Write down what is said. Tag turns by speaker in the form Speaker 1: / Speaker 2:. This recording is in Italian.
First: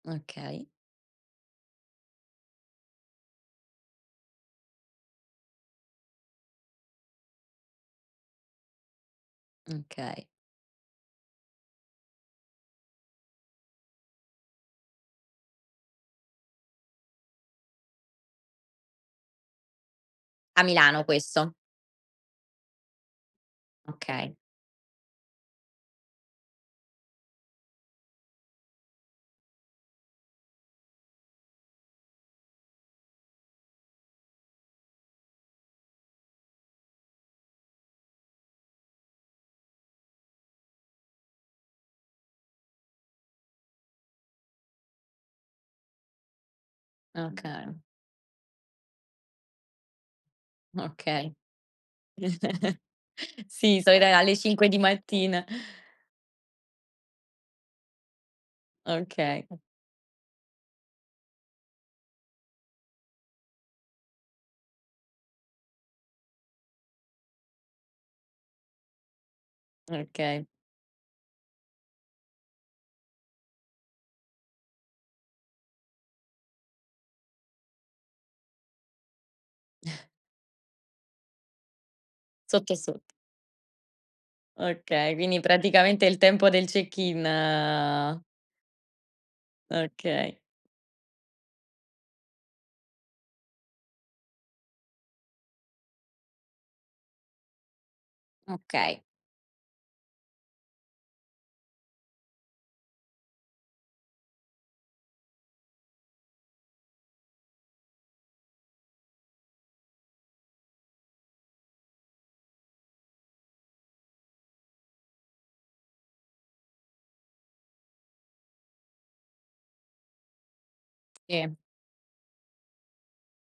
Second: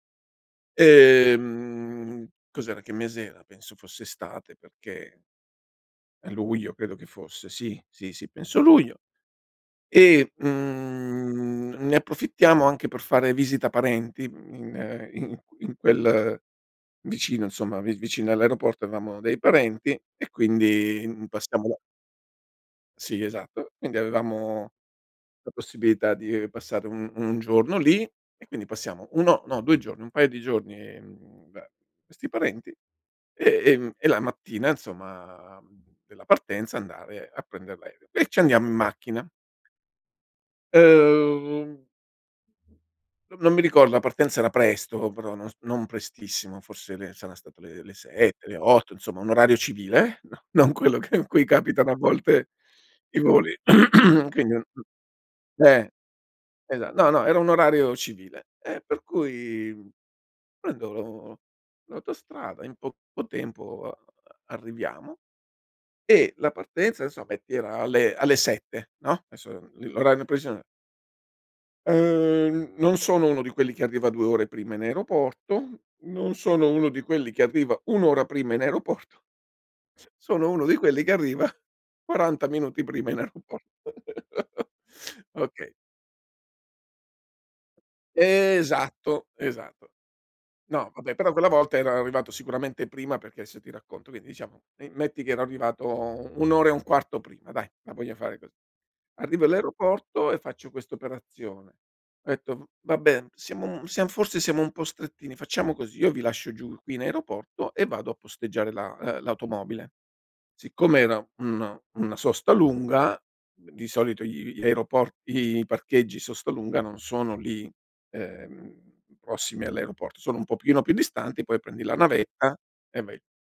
Speaker 1: Okay.
Speaker 2: E, mhmm, cos'era, che mese era, penso fosse estate perché a luglio credo che fosse. Sì, sì, sì penso a luglio
Speaker 1: Mh, okay.
Speaker 2: e, mhmm, ne approfittiamo anche per fare visita parenti, mhmm, in in in quel vicino insomma, vi vicino all'aeroporto avevamo dei parenti e
Speaker 1: A
Speaker 2: quindi,
Speaker 1: Milano
Speaker 2: mhmm,
Speaker 1: questo?
Speaker 2: passiamo Sì, esatto, quindi
Speaker 1: Okay.
Speaker 2: avevamo la possibilità di passare un 1 giorno lì, e quindi passiamo 1, no, 2 giorni, un paio di giorni, ehm, da questi parenti e ehm, e la mattina insomma della partenza andare a prender l'aereo. E ci andiamo in macchina. Uhm, N non mi ricordo, la partenza era presto però non s non prestissimo, forse le sarà stato
Speaker 1: Okay.
Speaker 2: le le 7 le 8 insomma un orario civile, no non quello che in
Speaker 1: Okay.
Speaker 2: cui capitano a volte i voli.
Speaker 1: Sì, [unintelligible] alle
Speaker 2: Quindi
Speaker 1: 5 di
Speaker 2: n
Speaker 1: mattina.
Speaker 2: eh, esa no, no, era un orario civile, e per
Speaker 1: Okay.
Speaker 2: cui prendo lo l'autostrada in poco tempo, uhm, arriviamo e la partenza insomma ti era alle alle 7 no? Esso, li l 'orario
Speaker 1: Okay.
Speaker 2: preciso Uhm, n non sono uno di quelli che arriva 2 ore prima in aeroporto, non sono uno di quelli che arriva 1 ora prima in aeroporto sono uno di quelli che arriva 40
Speaker 1: Sotto e
Speaker 2: minuti prima
Speaker 1: sott
Speaker 2: in aeroporto.
Speaker 1: Okay, quindi
Speaker 2: Okay.
Speaker 1: praticamente il tempo del check-in.
Speaker 2: Esatto, esatto.
Speaker 1: Okay.
Speaker 2: No vabbè, però quella volta ero arrivato sicuramente prima, perché adesso ti racconto. Quindi, diciamo, in metti che era arrivato u 1 ora 1/4 prima dai, la voglio fare così.
Speaker 1: Okay.
Speaker 2: Arrivo all'aeroporto e faccio questa operazione. Ho etto: "V va bene, siamo m siam forse siamo un po' strettini, facciamo così, io vi lascio giù, qui in aeroporto, e vado a posteggiare la uhm, l'automobile." Siccome era uno una sosta lunga, d di solito gl gli aeroport i parcheggi sosta lunga non sono lì, ehm, prossimi all'aeroporto, sono un pochino più distanti,
Speaker 1: Sì.
Speaker 2: poi prendi la navetta e vai.